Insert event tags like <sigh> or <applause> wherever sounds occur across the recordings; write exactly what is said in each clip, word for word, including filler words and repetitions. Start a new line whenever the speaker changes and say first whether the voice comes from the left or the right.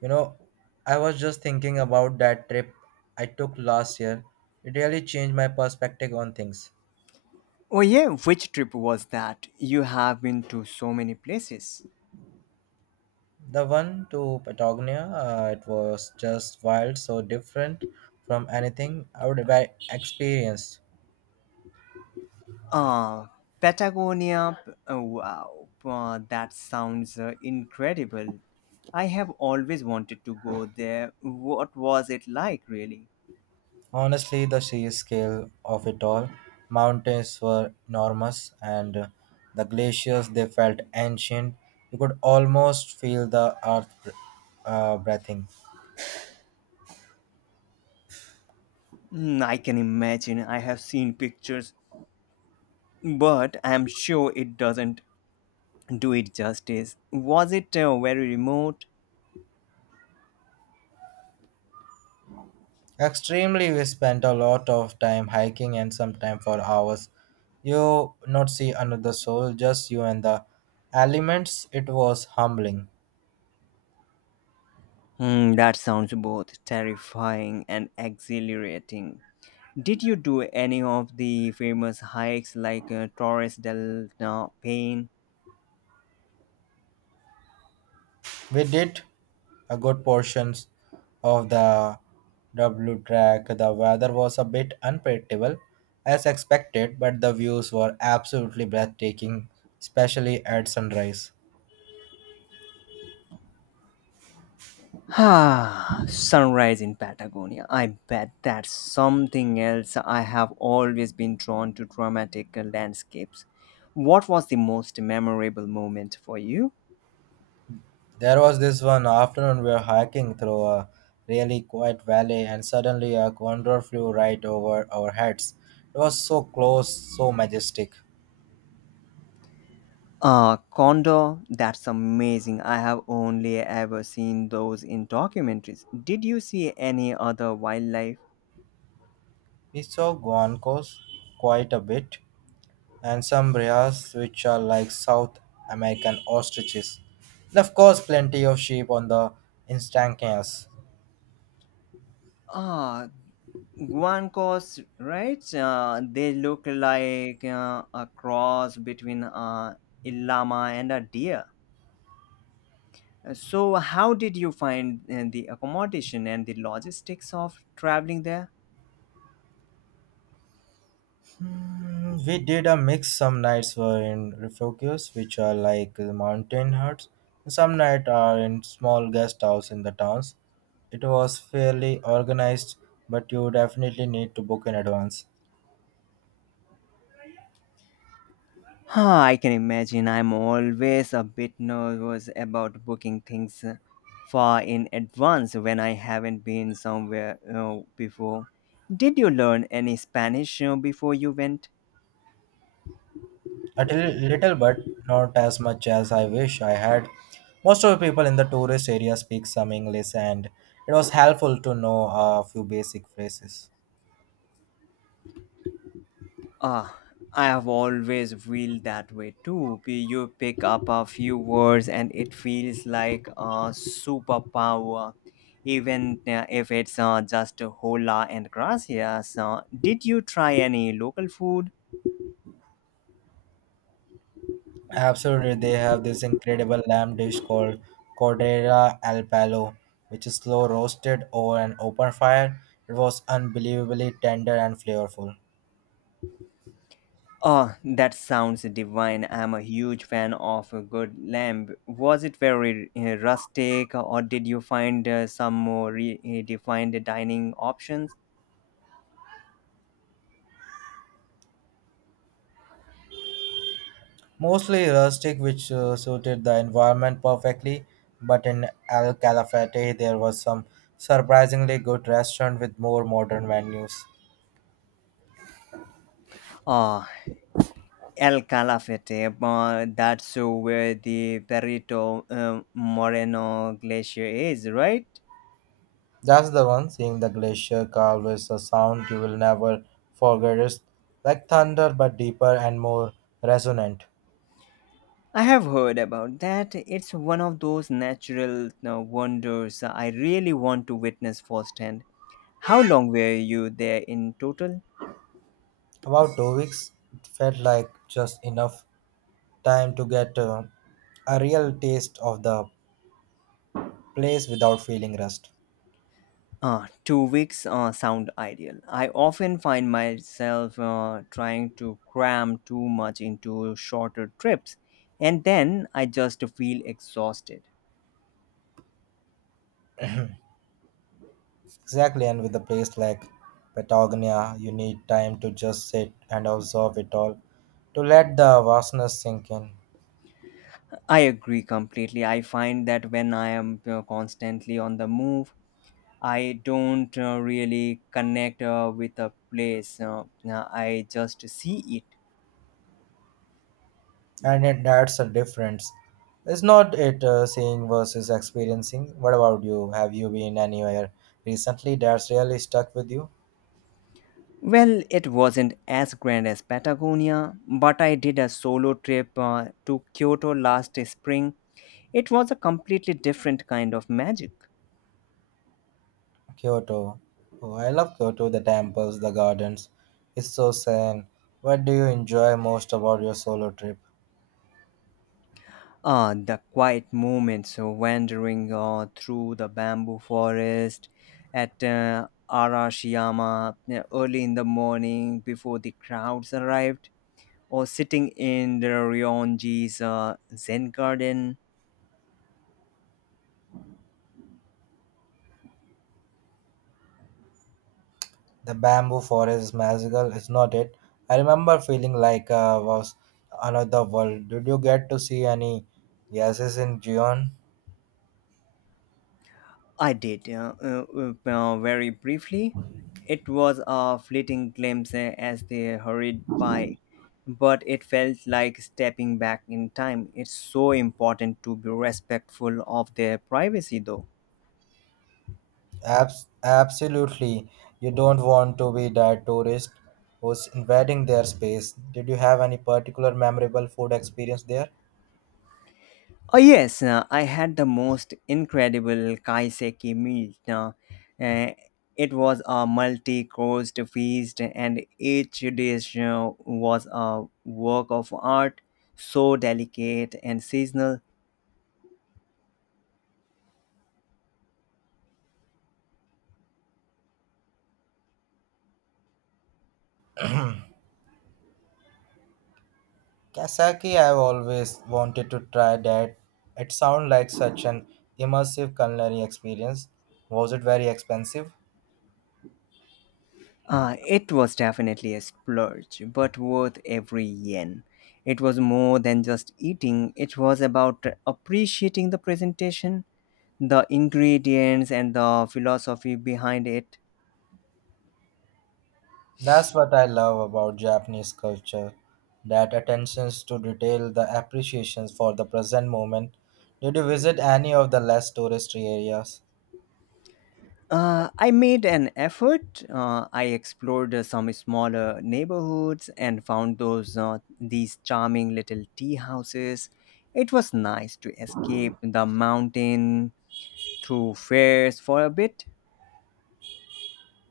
right: You know, I was just thinking about that trip I took last year. It really changed my perspective on things.
left: Oh yeah, which trip was that? You have been to so many places.
right: The one to Patagonia, uh, it was just wild, so different from anything I would have experienced.
left: Uh, Patagonia. P- uh, wow, uh, that sounds uh, incredible. I have always wanted to go there. What was it like, really?
right: Honestly, the sheer scale of it all, mountains were enormous, and uh, the glaciers they felt ancient. You could almost feel the earth uh, breathing.
left: Mm, I can imagine. I have seen pictures, but I am sure it doesn't do it justice. Was it uh, very remote?
right: Extremely, we spent a lot of time hiking and sometimes for hours. You not see another soul, just you and the elements. It was humbling.
left: Hmm, that sounds both terrifying and exhilarating. Did you do any of the famous hikes like uh, Torres del uh, Paine?
right: We did a good portions of the W track. The weather was a bit unpredictable, as expected, but the views were absolutely breathtaking, especially at sunrise.
left: <sighs> Ah, sunrise in Patagonia. I bet that's something else. I have always been drawn to dramatic uh, landscapes. What was the most memorable moment for you?
right: There was this one afternoon we were hiking through a really quiet valley and suddenly a condor flew right over our heads. It was so close, so majestic.
left: Uh, Condor, that's amazing. I have only ever seen those in documentaries. Did you see any other wildlife?
right: We saw guancos quite a bit and some brias which are like South American ostriches. And of course plenty of sheep on the instancanes.
left: Ah, Guancos, right? Uh, they look like uh, a cross between uh, a llama and a deer. So, how did you find uh, the accommodation and the logistics of traveling there?
right: Mm, we did a mix. Some nights were in refugios, which are like the mountain huts, and some nights are in small guest house in the towns. It was fairly organized, but you definitely need to book in advance.
left: Huh, I can imagine I'm always a bit nervous about booking things uh, far in advance when I haven't been somewhere uh, before. Did you learn any Spanish uh, before you went?
right: A till- little, but not as much as I wish I had. Most of the people in the tourist area speak some English, and it was helpful to know a few basic phrases.
left: Ah, I have always felt that way too. P- You pick up a few words and it feels like a superpower, even uh, if it's uh, just hola and gracias. Uh, did you try any local food?
right: Absolutely, they have this incredible lamb dish called Cordera al Palo, which is slow roasted over an open fire. It was unbelievably tender and flavorful.
left: Oh, that sounds divine. I'm a huge fan of a good lamb. Was it very uh, rustic or did you find uh, some more redefined dining options?
right: Mostly rustic, which uh, suited the environment perfectly, but in Al Calafate there was some surprisingly good restaurant with more modern menus.
left: Ah, El Calafate, uh, that's uh, where the Perito um, Moreno Glacier is, right?
right: That's the one, seeing the glacier carve is a sound you will never forget. It's like thunder, but deeper and more resonant.
left: I have heard about that. It's one of those natural uh, wonders I really want to witness firsthand. How long were you there in total?
right: About two weeks felt like just enough time to get uh, a real taste of the place without feeling rushed.
left: Uh, two weeks uh, sound ideal. I often find myself uh, trying to cram too much into shorter trips, and then I just feel exhausted.
right: Exactly, and with a place like Patagonia, you need time to just sit and observe it all, to let the vastness sink in.
left: I agree completely. I find that when I am uh, constantly on the move, I don't uh, really connect uh, with a place. Uh, uh, I just see it.
right: And it, that's a difference. It's not it uh, seeing versus experiencing. What about you? Have you been anywhere recently that's really stuck with you?
left: Well, it wasn't as grand as Patagonia, but I did a solo trip uh, to Kyoto last spring. It was a completely different kind of magic.
right: Kyoto. Oh, I love Kyoto, the temples, the gardens. It's so zen. What do you enjoy most about your solo trip?
left: Ah, the quiet moments of wandering uh, through the bamboo forest at uh, Arashiyama uh, early in the morning before the crowds arrived, or sitting in the Ryonji's uh, Zen garden.
right: The bamboo forest is magical, is not it? I remember feeling like I was another world. Did you get to see any gases in Gion?
left: I did uh, uh, uh, uh, very briefly. It was a fleeting glimpse uh, as they hurried by, but it felt like stepping back in time. It's so important to be respectful of their privacy, though.
right: Abs- absolutely. You don't want to be that tourist who's invading their space. Did you have any particular memorable food experience there?
left: Oh yes, uh, I had the most incredible kaiseki meal. Uh, uh, it was a multi-course feast, and each dish uh, was a work of art, so delicate and seasonal.
right: Kasaki, I've always wanted to try that. It sounds like such an immersive culinary experience. Was it very expensive?
left: Uh, it was definitely a splurge, but worth every yen. It was more than just eating; it was about appreciating the presentation, the ingredients, and the philosophy behind it.
right: That's what I love about Japanese culture, that attentions to detail, the appreciations for the present moment. Did you visit any of the less touristy areas?
left: Uh, I made an effort. Uh, I explored uh, some smaller neighborhoods and found those uh, these charming little tea houses. It was nice to escape the mountain through fairs for a bit.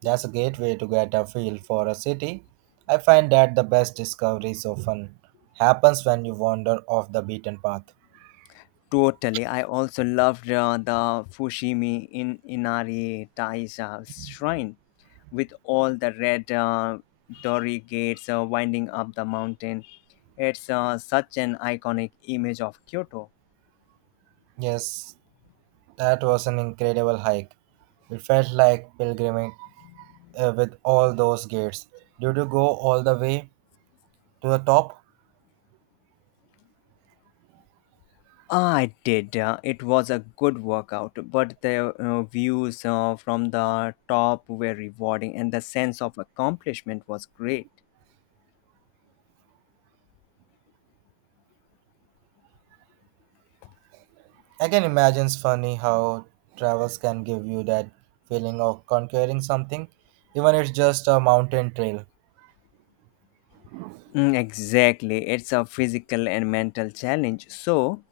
right: That's a great way to get a feel for a city. I find that the best discoveries often happens when you wander off the beaten path.
left: Totally. I also loved uh, the Fushimi in Inari Taisha shrine with all the red uh, torii gates uh, winding up the mountain. It's uh, such an iconic image of Kyoto.
right: Yes, that was an incredible hike. It felt like pilgrimage uh, with all those gates. Did you go all the way to the top?
left: I did. Uh, it was a good workout, but the uh, views uh, from the top were rewarding and the sense of accomplishment was great.
right: I can imagine it's funny how travels can give you that feeling of conquering something, even if it's just a mountain trail.
left: Mm, exactly. It's a physical and mental challenge. So,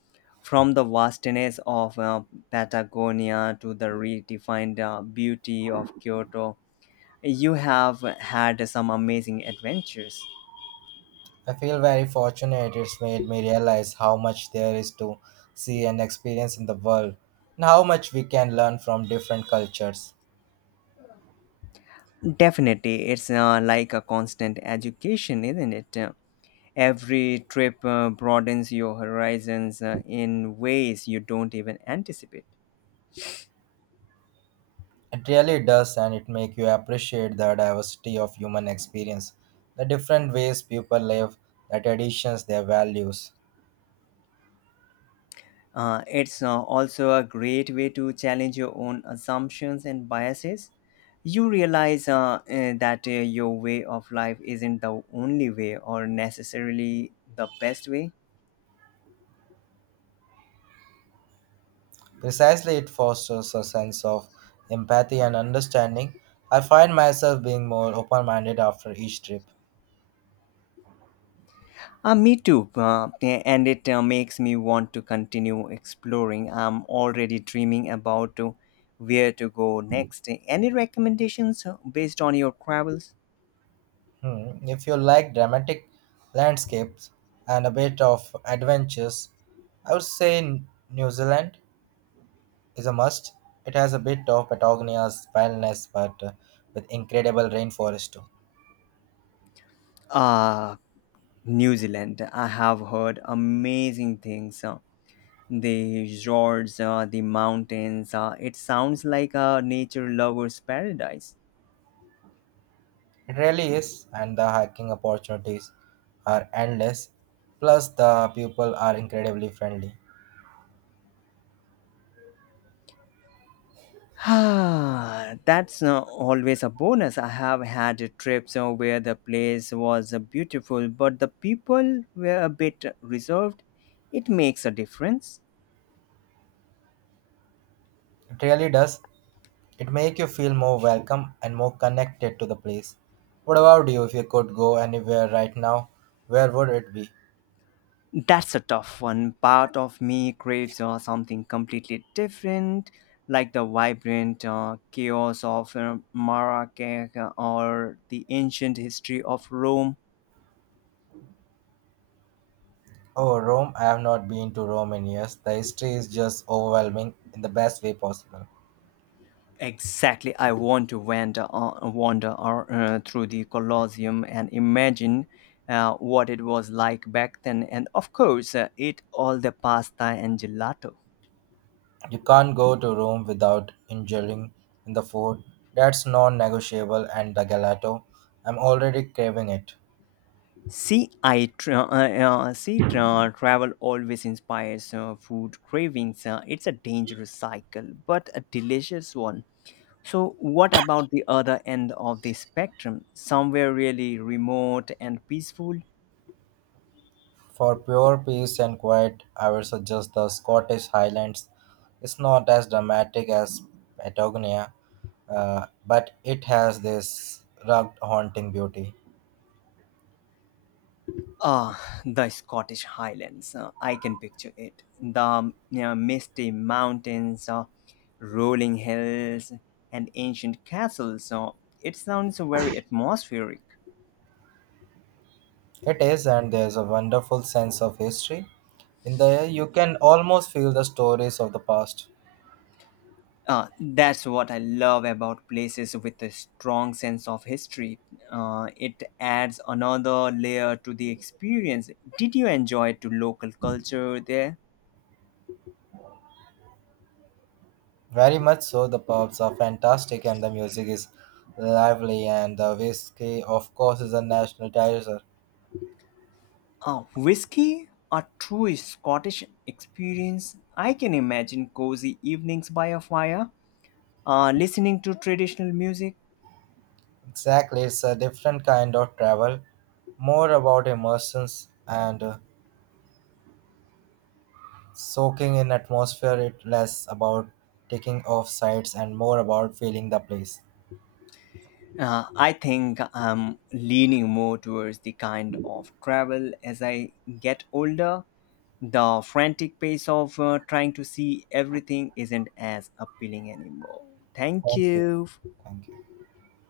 left: from the vastness of uh, Patagonia to the redefined uh, beauty of Kyoto, you have had some amazing adventures.
right: I feel very fortunate it's made me realize how much there is to see and experience in the world, and how much we can learn from different cultures.
left: Definitely, it's uh, like a constant education, isn't it? Every trip uh, broadens your horizons uh, in ways you don't even anticipate.
right: It really does, and it makes you appreciate the diversity of human experience, the different ways people live, the traditions, their values.
left: Uh, it's uh, also a great way to challenge your own assumptions and biases. You realize uh, uh, that uh, your way of life isn't the only way or necessarily the best way.
right: Precisely, it fosters a sense of empathy and understanding. I find myself being more open minded after each trip.
left: Uh, me too, uh, and it uh, makes me want to continue exploring. I'm already dreaming about uh, where to go next. Any recommendations uh, based on your travels?
right: Hmm. If you like dramatic landscapes and a bit of adventures, I would say N- New Zealand is a must. It has a bit of Patagonia's wildness, but uh, with incredible rainforest too.
left: Uh, New Zealand. I have heard amazing things. uh, The resorts, uh, the mountains. Uh, it sounds like a nature lover's paradise. <sighs>
right: It really is, and the hiking opportunities are endless. Plus, the people are incredibly friendly.
left: Ah, that's uh, always a bonus. I have had trips uh, where the place was uh, beautiful, but the people were a bit reserved. It makes a difference.
right: It really does. It make you feel more welcome and more connected to the place. What about you? If you could go anywhere right now, where would it be?
left: That's a tough one. Part of me craves uh, something completely different, like the vibrant uh, chaos of uh, Marrakech or the ancient history of Rome.
right: Oh, Rome. I have not been to Rome in years. The history is just overwhelming in the best way possible.
left: Exactly, I want to wander, uh, wander or, uh, through the Colosseum and imagine uh, what it was like back then. And of course, uh, eat all the pasta and gelato.
right: You can't go to Rome without indulging in the food. That's non-negotiable, and the gelato. I'm already craving it.
left: See, I tra- uh, uh, see, tra- travel always inspires uh, food cravings. Uh, it's a dangerous cycle, but a delicious one. So, what about the other end of the spectrum? Somewhere really remote and peaceful?
right: For pure peace and quiet, I would suggest the Scottish Highlands. It's not as dramatic as Patagonia, uh, but it has this rugged, haunting beauty.
left: Ah, the Scottish Highlands. Uh, I can picture it. The you know, misty mountains, uh, rolling hills, and ancient castles. So, it sounds very atmospheric.
right: It is, and there's a wonderful sense of history. In the air, you can almost feel the stories of the past.
left: Uh, that's what I love about places with a strong sense of history. Uh, it adds another layer to the experience. Did you enjoy to local culture there?
right: Very much so, the pubs are fantastic, and the music is lively, and the whiskey, of course, is a national treasure.
left: Uh, whiskey, a true Scottish experience. I can imagine cozy evenings by a fire, uh, listening to traditional music.
right: Exactly, it's a different kind of travel, more about immersions and uh, soaking in atmosphere. It less about taking off sites and more about feeling the place.
left: Uh, I think I'm leaning more towards the kind of travel as I get older. The frantic pace of uh, trying to see everything isn't as appealing anymore. Thank
right: Thank you.
left: you.
right: Thank you.